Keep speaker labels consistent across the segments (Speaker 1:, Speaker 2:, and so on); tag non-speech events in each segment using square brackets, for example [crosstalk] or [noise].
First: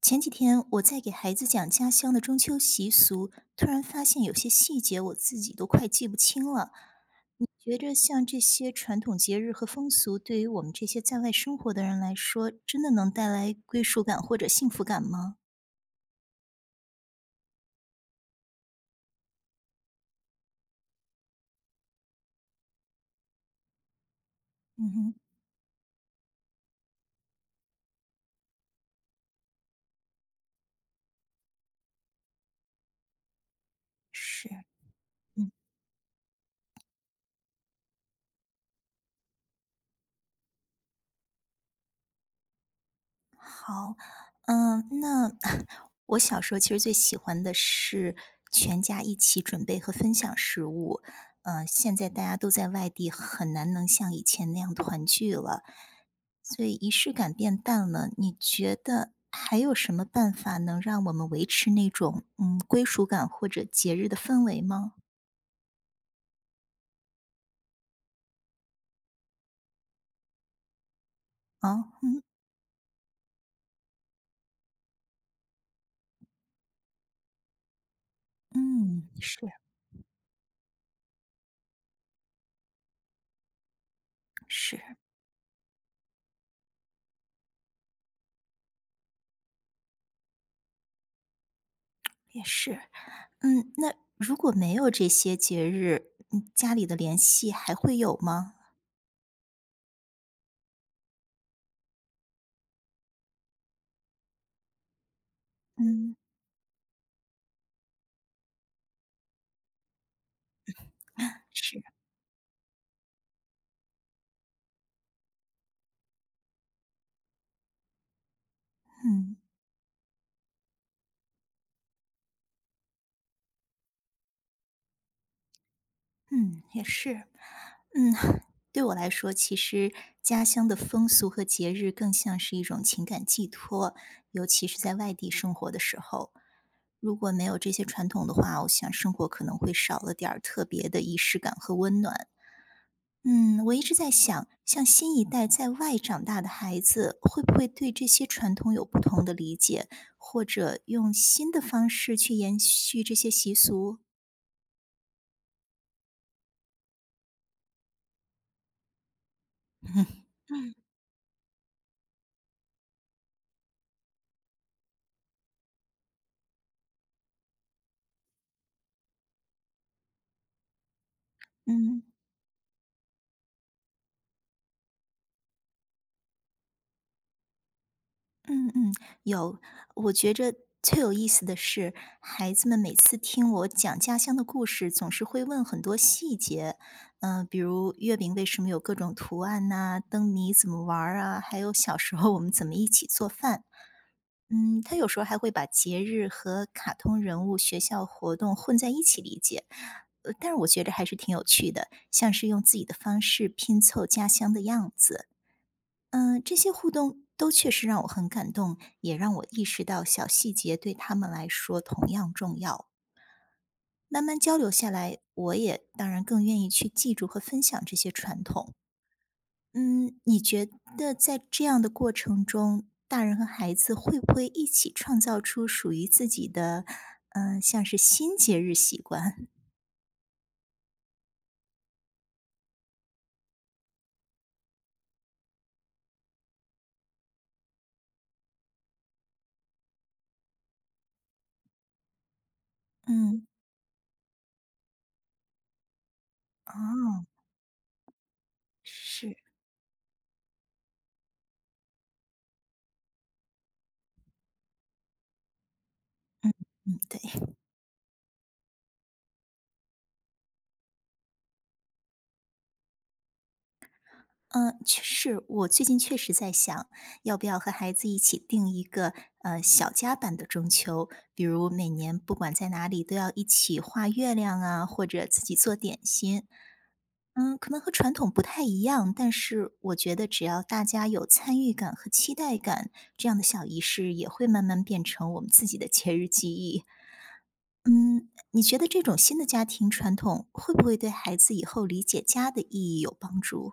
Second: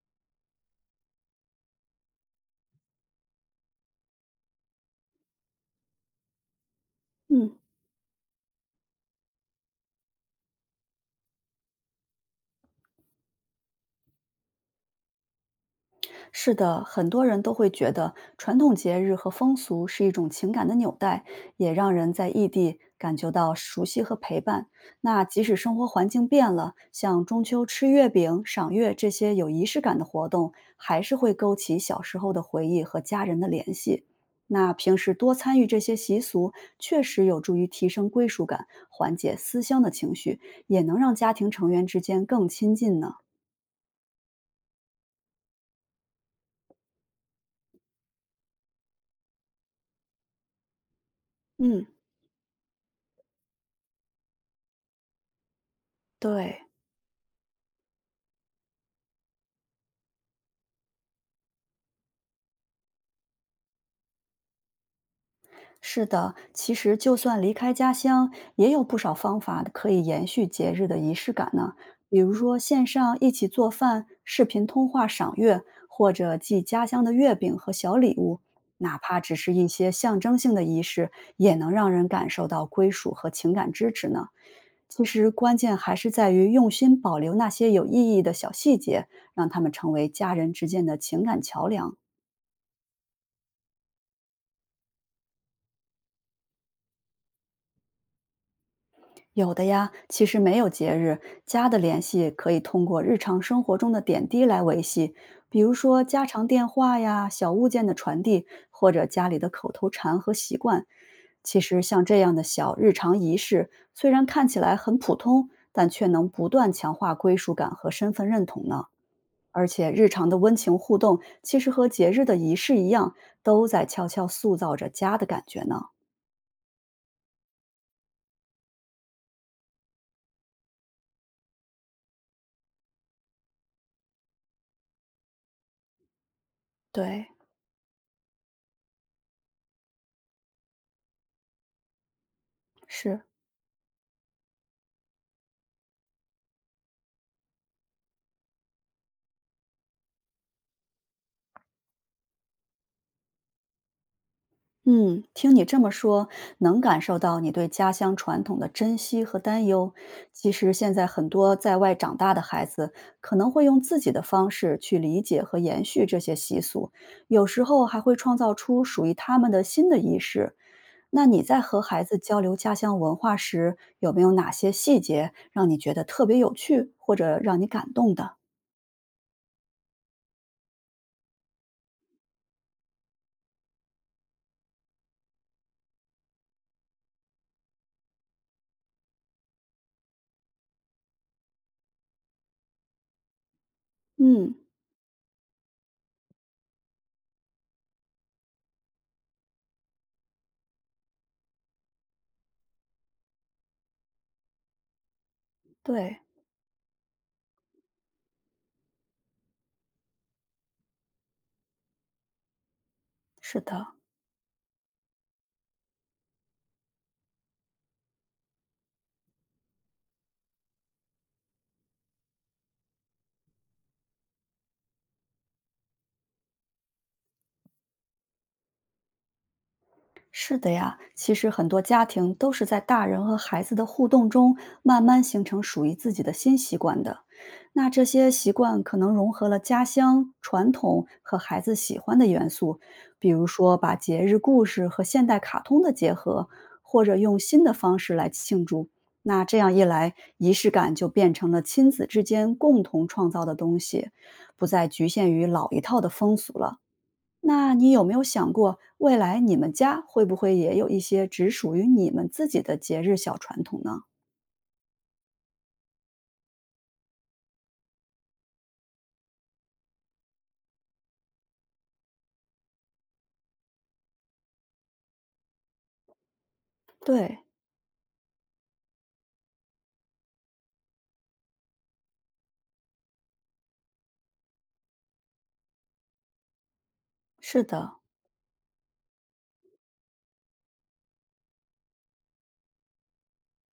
Speaker 1: 前几天我在给孩子讲家乡的中秋习俗，突然发现有些细节我自己都快记不清了。你
Speaker 2: 嗯，
Speaker 1: 觉着像这些传统节日和风俗，对于我们这些在外生活的人来说，真的能带来归属感或者幸福感吗？
Speaker 2: 是的，很多人都会觉得传统节日和风俗是一种情感的纽带，也让人在异地感觉到熟悉和陪伴。
Speaker 1: 嗯哼，
Speaker 2: 那即使生活环境变了，像中秋吃月饼、赏月这些有仪式感的活动，还是会勾起小时候的回忆和家人的联系。
Speaker 1: 是，嗯
Speaker 2: 那平时多参与这些习俗，确实有助于提升归属感，缓解思乡的情绪，也能让家庭成员之间更亲近呢。
Speaker 1: 好，嗯，那 [laughs] 我小时候其实最喜欢的是全家一起准备和分享食物。嗯，
Speaker 2: 嗯，
Speaker 1: 现在大家都在外地，很难能像以前那样团聚了，
Speaker 2: 对。
Speaker 1: 所以仪式感变淡了。你觉得还有什么办法能让我们维持那种归属感或者节日的氛围吗？
Speaker 2: 是的，其实就算离开家乡，也有不少方法可以延续节日的仪式感
Speaker 1: 啊，
Speaker 2: 呢。比如说，线上一起做饭、视频通话、赏月，或者寄家乡的月饼和小礼物，哪
Speaker 1: 嗯，
Speaker 2: 怕只
Speaker 1: 是。
Speaker 2: 是一些象征性的仪式，也能让人感受到归属和情感支持呢。
Speaker 1: 是，
Speaker 2: 其实，关键还是在于用心保留那些有意义的小细节，让他们成为家人之间的情感桥梁。
Speaker 1: 也是。那如果没有这些节日，家里的联系还会有吗？
Speaker 2: 有的呀，其实没有节日，家的联系可以通过日常生活中的点滴来维系，比如说
Speaker 1: 嗯，
Speaker 2: 家常电话呀、小物件的传递，或者家里的口头禅和习惯。其实
Speaker 1: 是，
Speaker 2: 像这样的小日常仪式，虽然看起来很普通，但却能不断强化归属感和身份认同呢。
Speaker 1: 嗯
Speaker 2: 而且日常的温情互动，其实和节日的仪式一样，都在悄悄塑造着家的感觉呢。
Speaker 1: 嗯，也是，嗯，[laughs] 对我来说，其实家乡的风俗和节日更像是一种情感寄托，尤其是在外地生活的时候，如
Speaker 2: 对，
Speaker 1: 果没有这些传统的话，我想生活可能会少了点儿特别的仪式感和温暖。
Speaker 2: 是。
Speaker 1: 嗯，我一直在想，像新一代在外长大的孩子，会不会对这些传统有不同的理解，或者用新的方式去延续这些习俗？
Speaker 2: 嗯，听你这么说，能感受到你对家乡传统的珍惜和担忧。
Speaker 1: [laughs]
Speaker 2: 其实
Speaker 1: 嗯，
Speaker 2: 现在很多在外长大的孩子，可能会用自己的方式去理解和延续这些习俗，有时候还会创造出属于他们的新的仪式。那你在和
Speaker 1: 嗯
Speaker 2: 孩子交流家乡文化时，有没有哪些细节让你觉得特别有趣，或者让你感动的？
Speaker 1: 嗯嗯，有。我觉着最有意思的是，孩子们每次听我讲家乡的故事，总是会问很多细节，比如月饼为什么有各种图案呐、灯谜怎么玩儿啊，还有小时候我们怎么一起做饭。
Speaker 2: 嗯，
Speaker 1: 他有时候还会把节日和卡通人物、学校活动混在一起理解，但是我觉得还是挺有趣的，像是用自己的方式拼凑家乡的样子。
Speaker 2: 对，
Speaker 1: 这些互动都确实让我很感动，也让我意识到小细节对他们来说同样重要。
Speaker 2: 是的。
Speaker 1: 慢慢交流下来，我也当然更愿意去记住和分享这些传统。嗯，你觉得在这样的过程中，大人和孩子会不会一起创造出属于自己的，像是新节日习惯？
Speaker 2: 是的呀，其实很多家庭都是在大人和孩子的互动中，慢慢形成属于自己的新习惯的。那这些习惯可能融合了家乡传统和孩子喜欢的元素，比如
Speaker 1: 嗯，
Speaker 2: 说把节日故事和现代卡通的结合，或者
Speaker 1: 哦，
Speaker 2: 用新的方式来庆祝。
Speaker 1: 是，
Speaker 2: 那这样一来，仪式感就变成了亲子之间共同创造的东西，不再局限于老一套的风俗了。
Speaker 1: 嗯，对，
Speaker 2: 那你有没有想过，未来你们家会不会也有一些只属于你们自己的节日小传统呢？
Speaker 1: 嗯，确实，我最近确实在想，要不要和孩子一起定一个呃小家版的中秋，比如每年不管在哪里都要一起画月亮啊，或者自己做点心。
Speaker 2: 对，
Speaker 1: 嗯，可能和传统不太一样，但是我觉得只要大家有参与感和期待感，这样的小仪式也会慢慢变成我们自己的节日记忆。
Speaker 2: 是的，
Speaker 1: 嗯，你觉得这种新的家庭传统会不会对孩子以后理解家的意义有帮助？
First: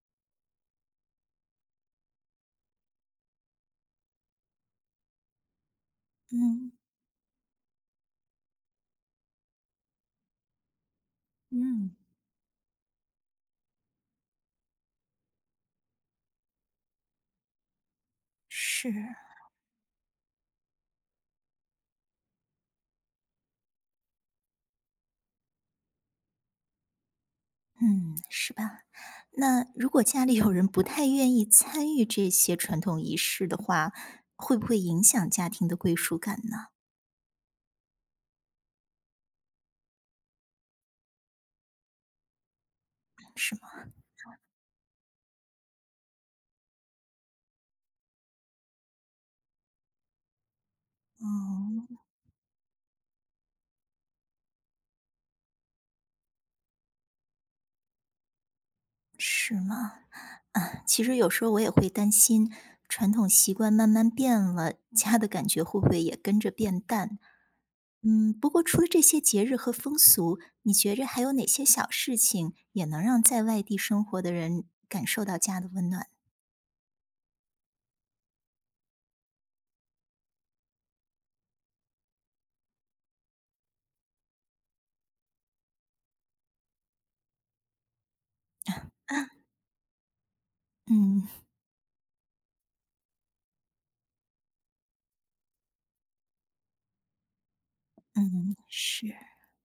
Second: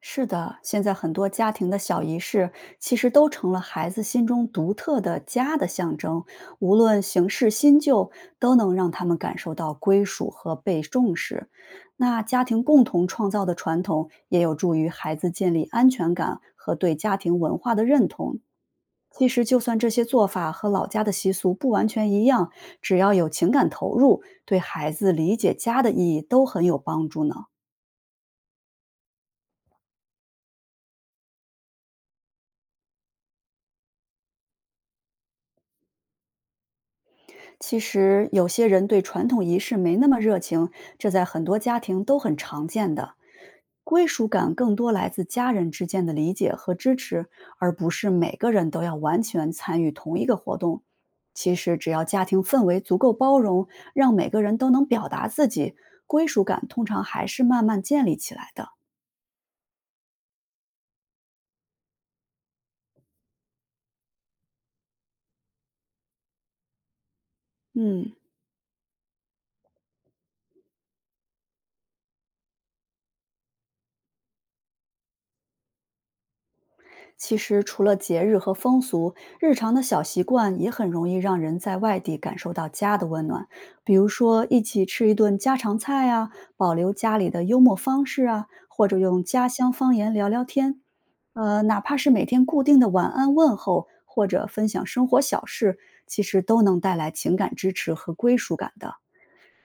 Speaker 2: 是的。现在很多家庭的小仪式，其实都成了孩子心中独特的家的象征，
Speaker 1: 嗯
Speaker 2: 无论形式新旧，都能让他们感受到归属和被重视。
Speaker 1: 嗯，
Speaker 2: 那家庭共同创造的传统，也有助于孩子建立安全感和对家庭文化的认同。
Speaker 1: 是，
Speaker 2: 其实，就算这些做法和老家的习俗不完全一样，只要有情感投入，对孩子理解家的意义都很有帮助呢。
Speaker 1: 嗯，是吧？那如果家里有人不太愿意参与这些传统仪式的话，会不会影响家庭的归属感呢？
Speaker 2: 其实，有些人对传统仪式没那么热情，这在很多家庭都很常见的。
Speaker 1: 是吗？
Speaker 2: 归属感更多来自家人之间的理解和支持，而不是每个人都要完全参与同一个活动。其实，
Speaker 1: 嗯，
Speaker 2: 只要家庭氛围足够包容，让每个人都能表达自己，归属感通常还是慢慢建立起来的。
Speaker 1: 是吗？啊，其实有时候我也会担心，传统习惯慢慢变了，家的感觉会不会也跟着变淡？
Speaker 2: 嗯，
Speaker 1: 不过除了这些节日和风俗，你觉着还有哪些小事情也能让在外地生活的人感受到家的温暖？
Speaker 2: 其实除了节日和风俗，日常的小习惯也很容易让人在外地感受到家的温暖。比如说，一起吃一顿家常菜啊，保留家里的幽默方式啊，或者用家乡方言聊聊天。
Speaker 1: 嗯
Speaker 2: 哪怕是每天固定的晚安问候，或者分享生活小事，其实都能带来情感支持和归属
Speaker 1: 嗯，
Speaker 2: 感的。
Speaker 1: 是。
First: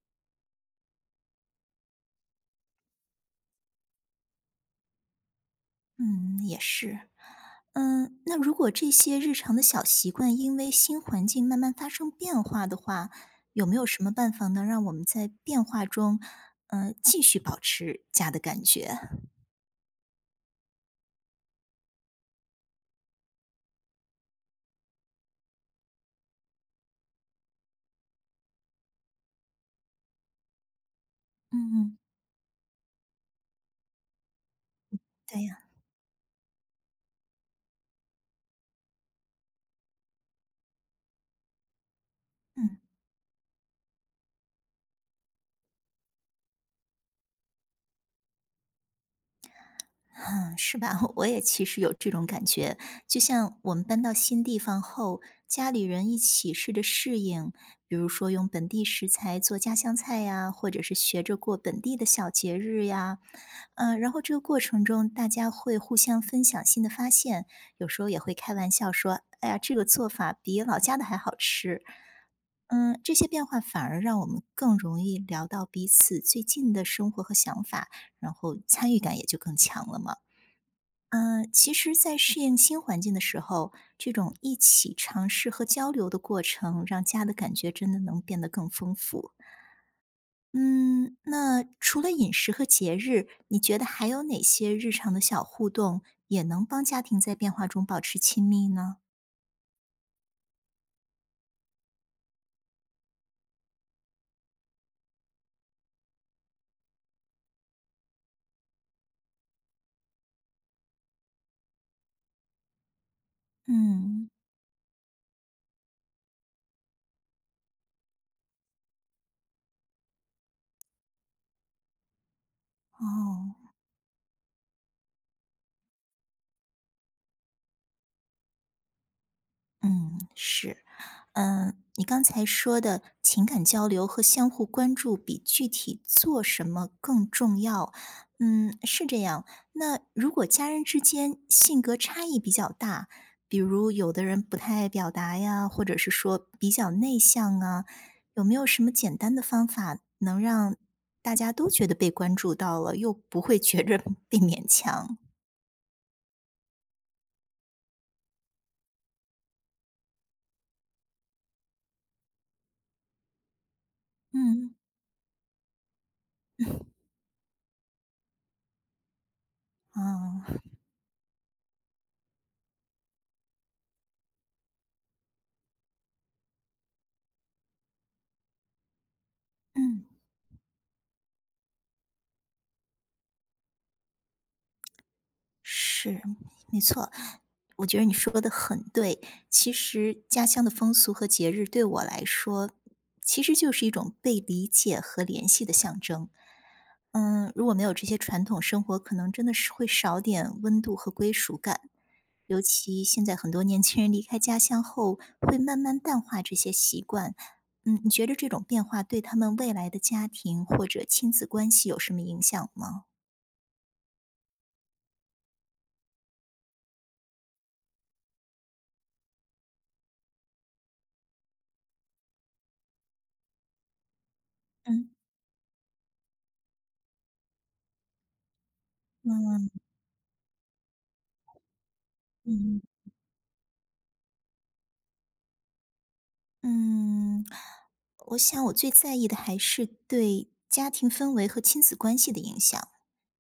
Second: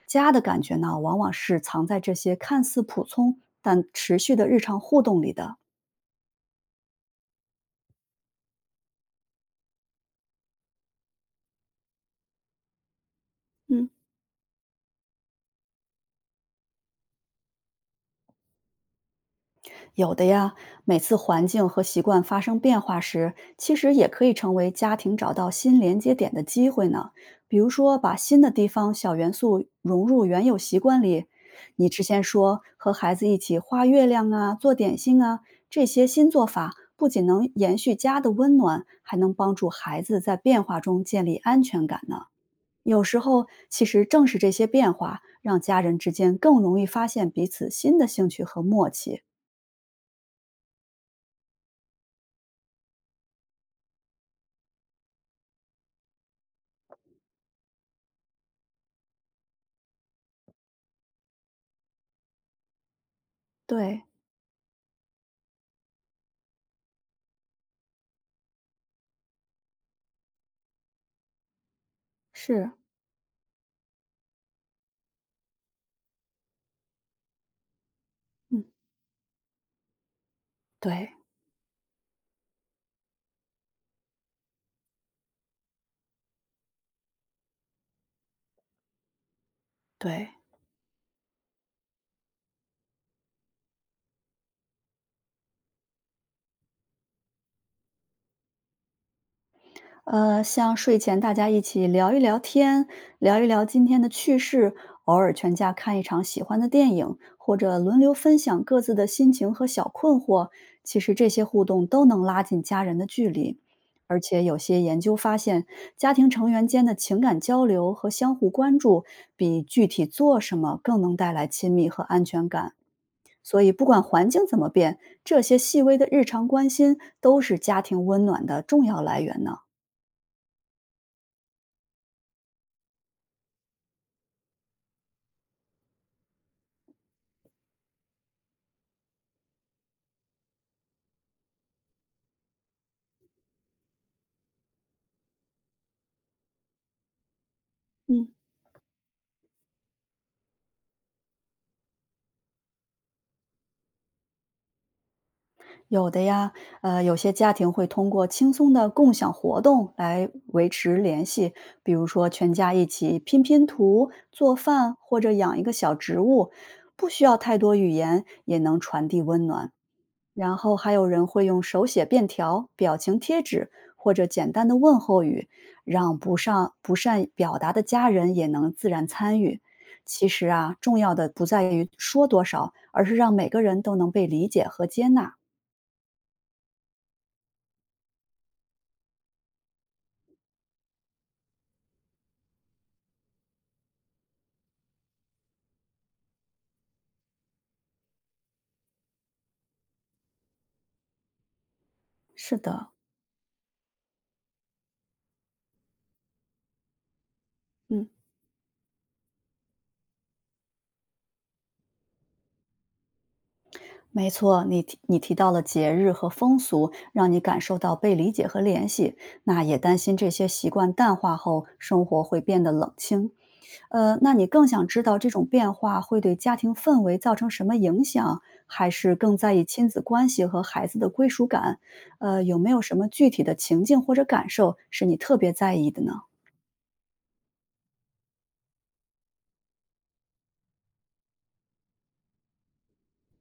Speaker 2: 家的感觉呢，往往是藏在这些看似普通但持续的日常互动里的。
Speaker 1: 嗯，也是。那如果这些日常的小习惯因为新环境慢慢发生变化的话，有没有
Speaker 2: 嗯。
Speaker 1: 什么办法能让我们在变化中，继续保持家的感觉？
Speaker 2: 有的呀，每次环境和习惯发生变化时，其实也可以成为家庭找到新连接点的机会呢。比如说，把新的地方小元素融入原有习惯里。你
Speaker 1: 嗯
Speaker 2: 之前说和孩子一起画月亮啊、做点心啊，
Speaker 1: 对呀，
Speaker 2: 这些新做法不仅能延续家的温暖，还能帮助孩子在变化中建立安全感呢。
Speaker 1: 嗯
Speaker 2: 有时候，其实正是这些变化，让家人之间更容易发现彼此新的兴趣和默契。
Speaker 1: 嗯，[laughs] 是吧？[laughs] 我也其实有这种感觉，就像我们搬到新地方后，家里人一起试着适应，比如说用本地食材做家乡菜呀，或者是学着过本地的小节日呀，
Speaker 2: 对，
Speaker 1: 然后这个过程中，大家会互相分享新的发现，有时候也会开玩笑说：“哎呀，这个做法比老家的还好吃。”
Speaker 2: 是，
Speaker 1: 这些变化反而让我们更容易聊到彼此最近的生活和想法，然后
Speaker 2: 嗯，
Speaker 1: 参与感也就更强了嘛。
Speaker 2: 对，
Speaker 1: 其实，在适应新环境的时候，这种一起尝试和交流的过程，让家的感觉真的能变得更丰富。
Speaker 2: 对。
Speaker 1: 嗯，那除了饮食和节日，你觉得还有哪些日常的小互动也能帮家庭在变化中保持亲密呢？
Speaker 2: 像睡前大家一起聊一聊天，聊一聊今天的趣事，偶尔全家看一场喜欢的电影，或者轮流分享各自的心情和小困惑，其实这些互动都能拉近家人的距离。而
Speaker 1: 嗯，
Speaker 2: 且有些研究发现，家庭成员间的情感交流和相互关注，比具体做什么更能带来亲密和安全感。
Speaker 1: 哦，
Speaker 2: 所以，不管环境怎么变，这些细微的日常关心都是家庭温暖的重要来源呢。
Speaker 1: 嗯，是。你刚才说的情感交流和相互关注比具体做什么更重要，是这样。那如果家人之间性格差异比较大，比如有的人不太爱表达呀，或者是说比较内向啊，
Speaker 2: 嗯，
Speaker 1: 有没有什么简单的方法能让大家都觉得被关注到了，又不会觉着 [laughs] 被勉强？
Speaker 2: 有的呀，有些家庭会通过轻松的共享活动来维持联系，比如说全家一起拼拼图、做
Speaker 1: 嗯，
Speaker 2: 饭，或者养一个小植物，不需要太多语言也能传递温暖。然
Speaker 1: 啊，
Speaker 2: 后还有人会用手写便条、表情贴纸或者简单的问候语，让不善表达的家人也能自然参与。
Speaker 1: 嗯。
Speaker 2: 其实啊，重要的不在于说多少，而是让每个人都能被理解和接纳。
Speaker 1: 是，没错，我觉得你说的很对。其实家乡的风俗和节日对我来说，其实就是一种被理解和联系的象征。如果没有这些传统生活，可能真的是会少点温度和归属感。
Speaker 2: 是
Speaker 1: 尤
Speaker 2: 的，
Speaker 1: 其现在很多年轻人离开家乡后，会慢慢淡化这些习惯。
Speaker 2: 嗯，
Speaker 1: 你觉得这种变化对他们未来的家庭或者亲子关系有什么影响吗？
Speaker 2: 没错，你提到了节日和风俗，让你感受到被理解和联系，那也担心这些习惯淡化后，生活会变得冷清。那你更想知
Speaker 1: 嗯
Speaker 2: 道这种变化会对家庭氛围造成什么影响，还是更在意
Speaker 1: 嗯
Speaker 2: 亲子关系和孩子的归属感？有没有
Speaker 1: 嗯。
Speaker 2: 什么具体的情境或者感受是你特别在意的呢？
Speaker 1: 嗯，我想我最在意的还是对家庭氛围和亲子关系的影响。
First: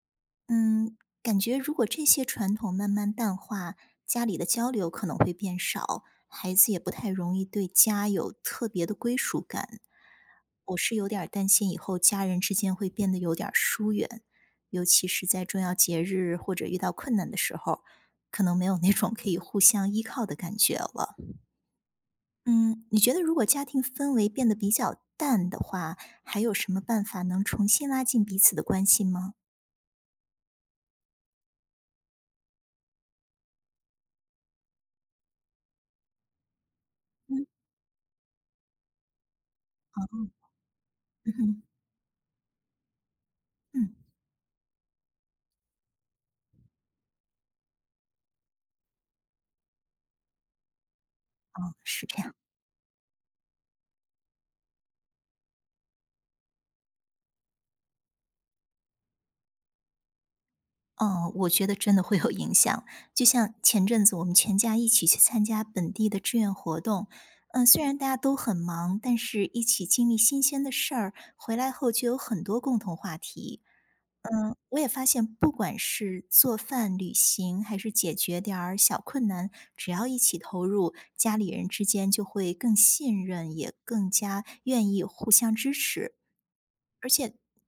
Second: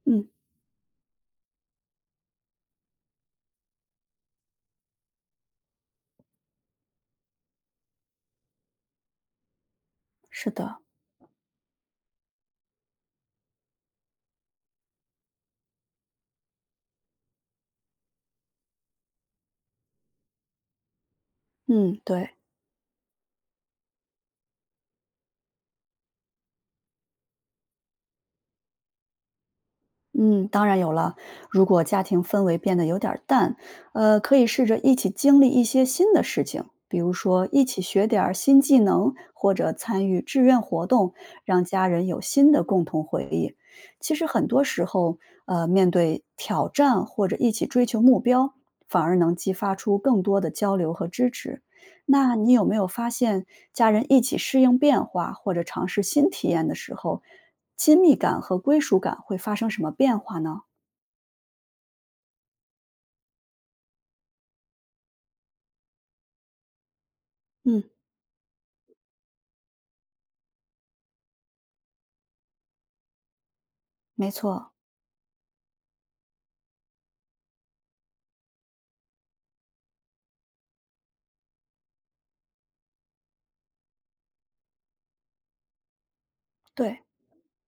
Speaker 2: 嗯，
Speaker 1: 嗯，感觉如果这些传统慢慢淡化，家里的交流可能会变少，孩子也不太容易对家有特别的归属感。
Speaker 2: 是
Speaker 1: 我
Speaker 2: 的，
Speaker 1: 是有点儿担心以后家人之间会变得有点儿疏远，尤其是在重要节日或者遇到困难的时候，可能没有那种可以互相依靠的感觉了。
Speaker 2: 嗯，对。
Speaker 1: 嗯，你觉得如果家庭氛围变得比较淡的话，还有什么办法能重新拉近彼此的关系吗？
Speaker 2: 嗯，当然有了。如果家庭氛围变得有点儿淡，可以试着一起经历一些新的事情，比如
Speaker 1: 嗯。
Speaker 2: 说一起学点儿新技能，或者参与志愿活动，
Speaker 1: 嗯
Speaker 2: 让
Speaker 1: 哼
Speaker 2: 家人有新的共同回忆。
Speaker 1: 嗯，
Speaker 2: 其实很多时候，面对挑战或者一起追求目标，反而能激发出更多的交流和支持。
Speaker 1: 哦，是这样。
Speaker 2: 那你有没有发现，家人一起适应变化或者尝试新体验的时候，亲密感和归属感会发生什么变化呢？
Speaker 1: 哦，我觉得真的会有影响。就像前阵子我们全家一起去参加本地的志愿活动，
Speaker 2: 嗯，
Speaker 1: 虽然大家都很忙，但是一起经历新鲜的事儿，回来后就有很多共同话题。
Speaker 2: 没错，
Speaker 1: 我也发现，不管是做饭、旅行，还是解决点儿小困难，只要一起投入，家里人之间就会更信任，也更加愿意互相支持。
Speaker 2: 对，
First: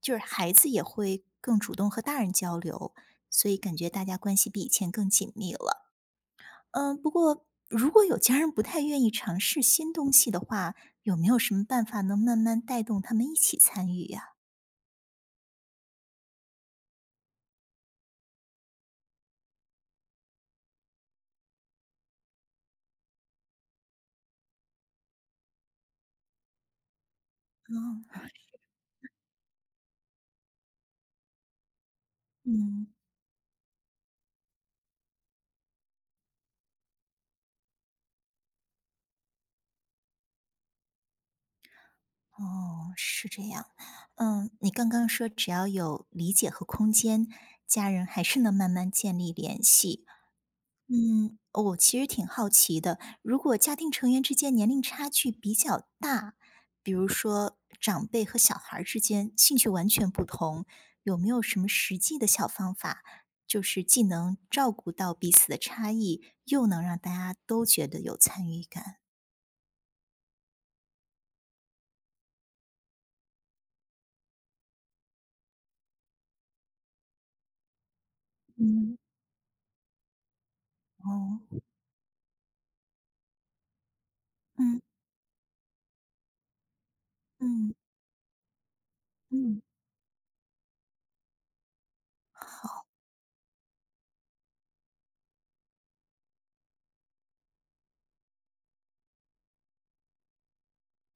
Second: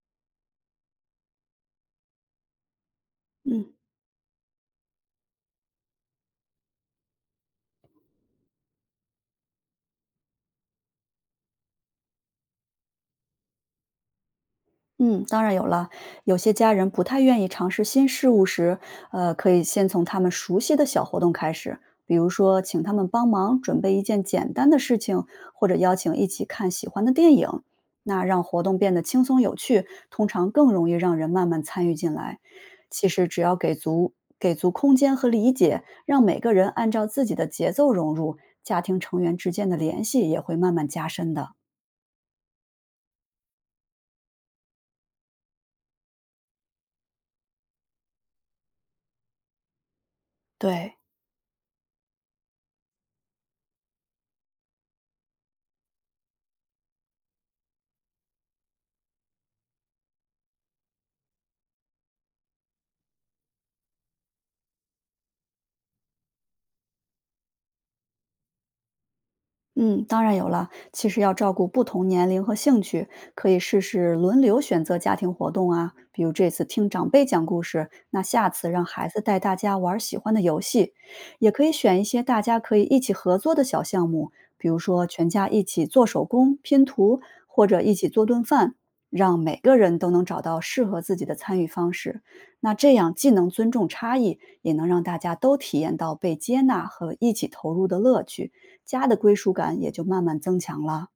Speaker 1: 就是孩子也会更主动和大人交流，所以
Speaker 2: 嗯。
Speaker 1: 感觉大家关系比以前更紧密了。不过如果有家人不太愿意尝试新东西的话，有没有什么办法能慢慢带动他们一起参与呀？
Speaker 2: 嗯，当然有了。有些家人不太愿意尝试新事物时，可以先从他们熟悉的小活动开始，比如说请他们帮忙准备一件简单的事情，或者邀请一起看喜欢的电影。那
Speaker 1: 嗯
Speaker 2: 让活动变得轻松有趣，通常更容易让人慢慢参与进来。
Speaker 1: 嗯，
Speaker 2: 其实只要给足空间和理解，让每个人按照自己的节奏融入，家庭成员之间的联系也会慢慢加深的。
Speaker 1: 哦，是这样。你刚刚说只要有理解和空间，家人还是能慢慢建立联系。
Speaker 2: 对。
Speaker 1: 我其实挺好奇的，如果家庭成员之间年龄差距比较大，比如说长辈和小孩儿之间兴趣完全不同，有没有什么实际的小方法，就是既能照顾到彼此的差异，又能让大家都觉得有参与感？
Speaker 2: 嗯，当然有了。其实要照顾不同年龄和兴趣，可以试试轮流选择家庭活动啊。比如这次听长辈讲故事，那下次让
Speaker 1: 嗯
Speaker 2: 孩子带大家玩儿喜欢的游戏，也
Speaker 1: 哦，
Speaker 2: 可以选一些大家可以一起合作的小项目，比如
Speaker 1: 嗯
Speaker 2: 说全家一起做手工、拼图，或
Speaker 1: 嗯
Speaker 2: 者一起做顿饭，让每
Speaker 1: 嗯
Speaker 2: 个人都能找到适合自己的参与方式。那这样既能尊重差异，也能让大家都体验到被接纳和一起投入的乐趣。家的归属感也就慢慢增强了。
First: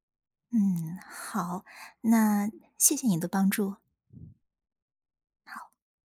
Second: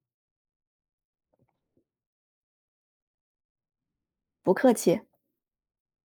Speaker 1: 嗯，好，那谢谢你的帮助。
Speaker 2: 不客气。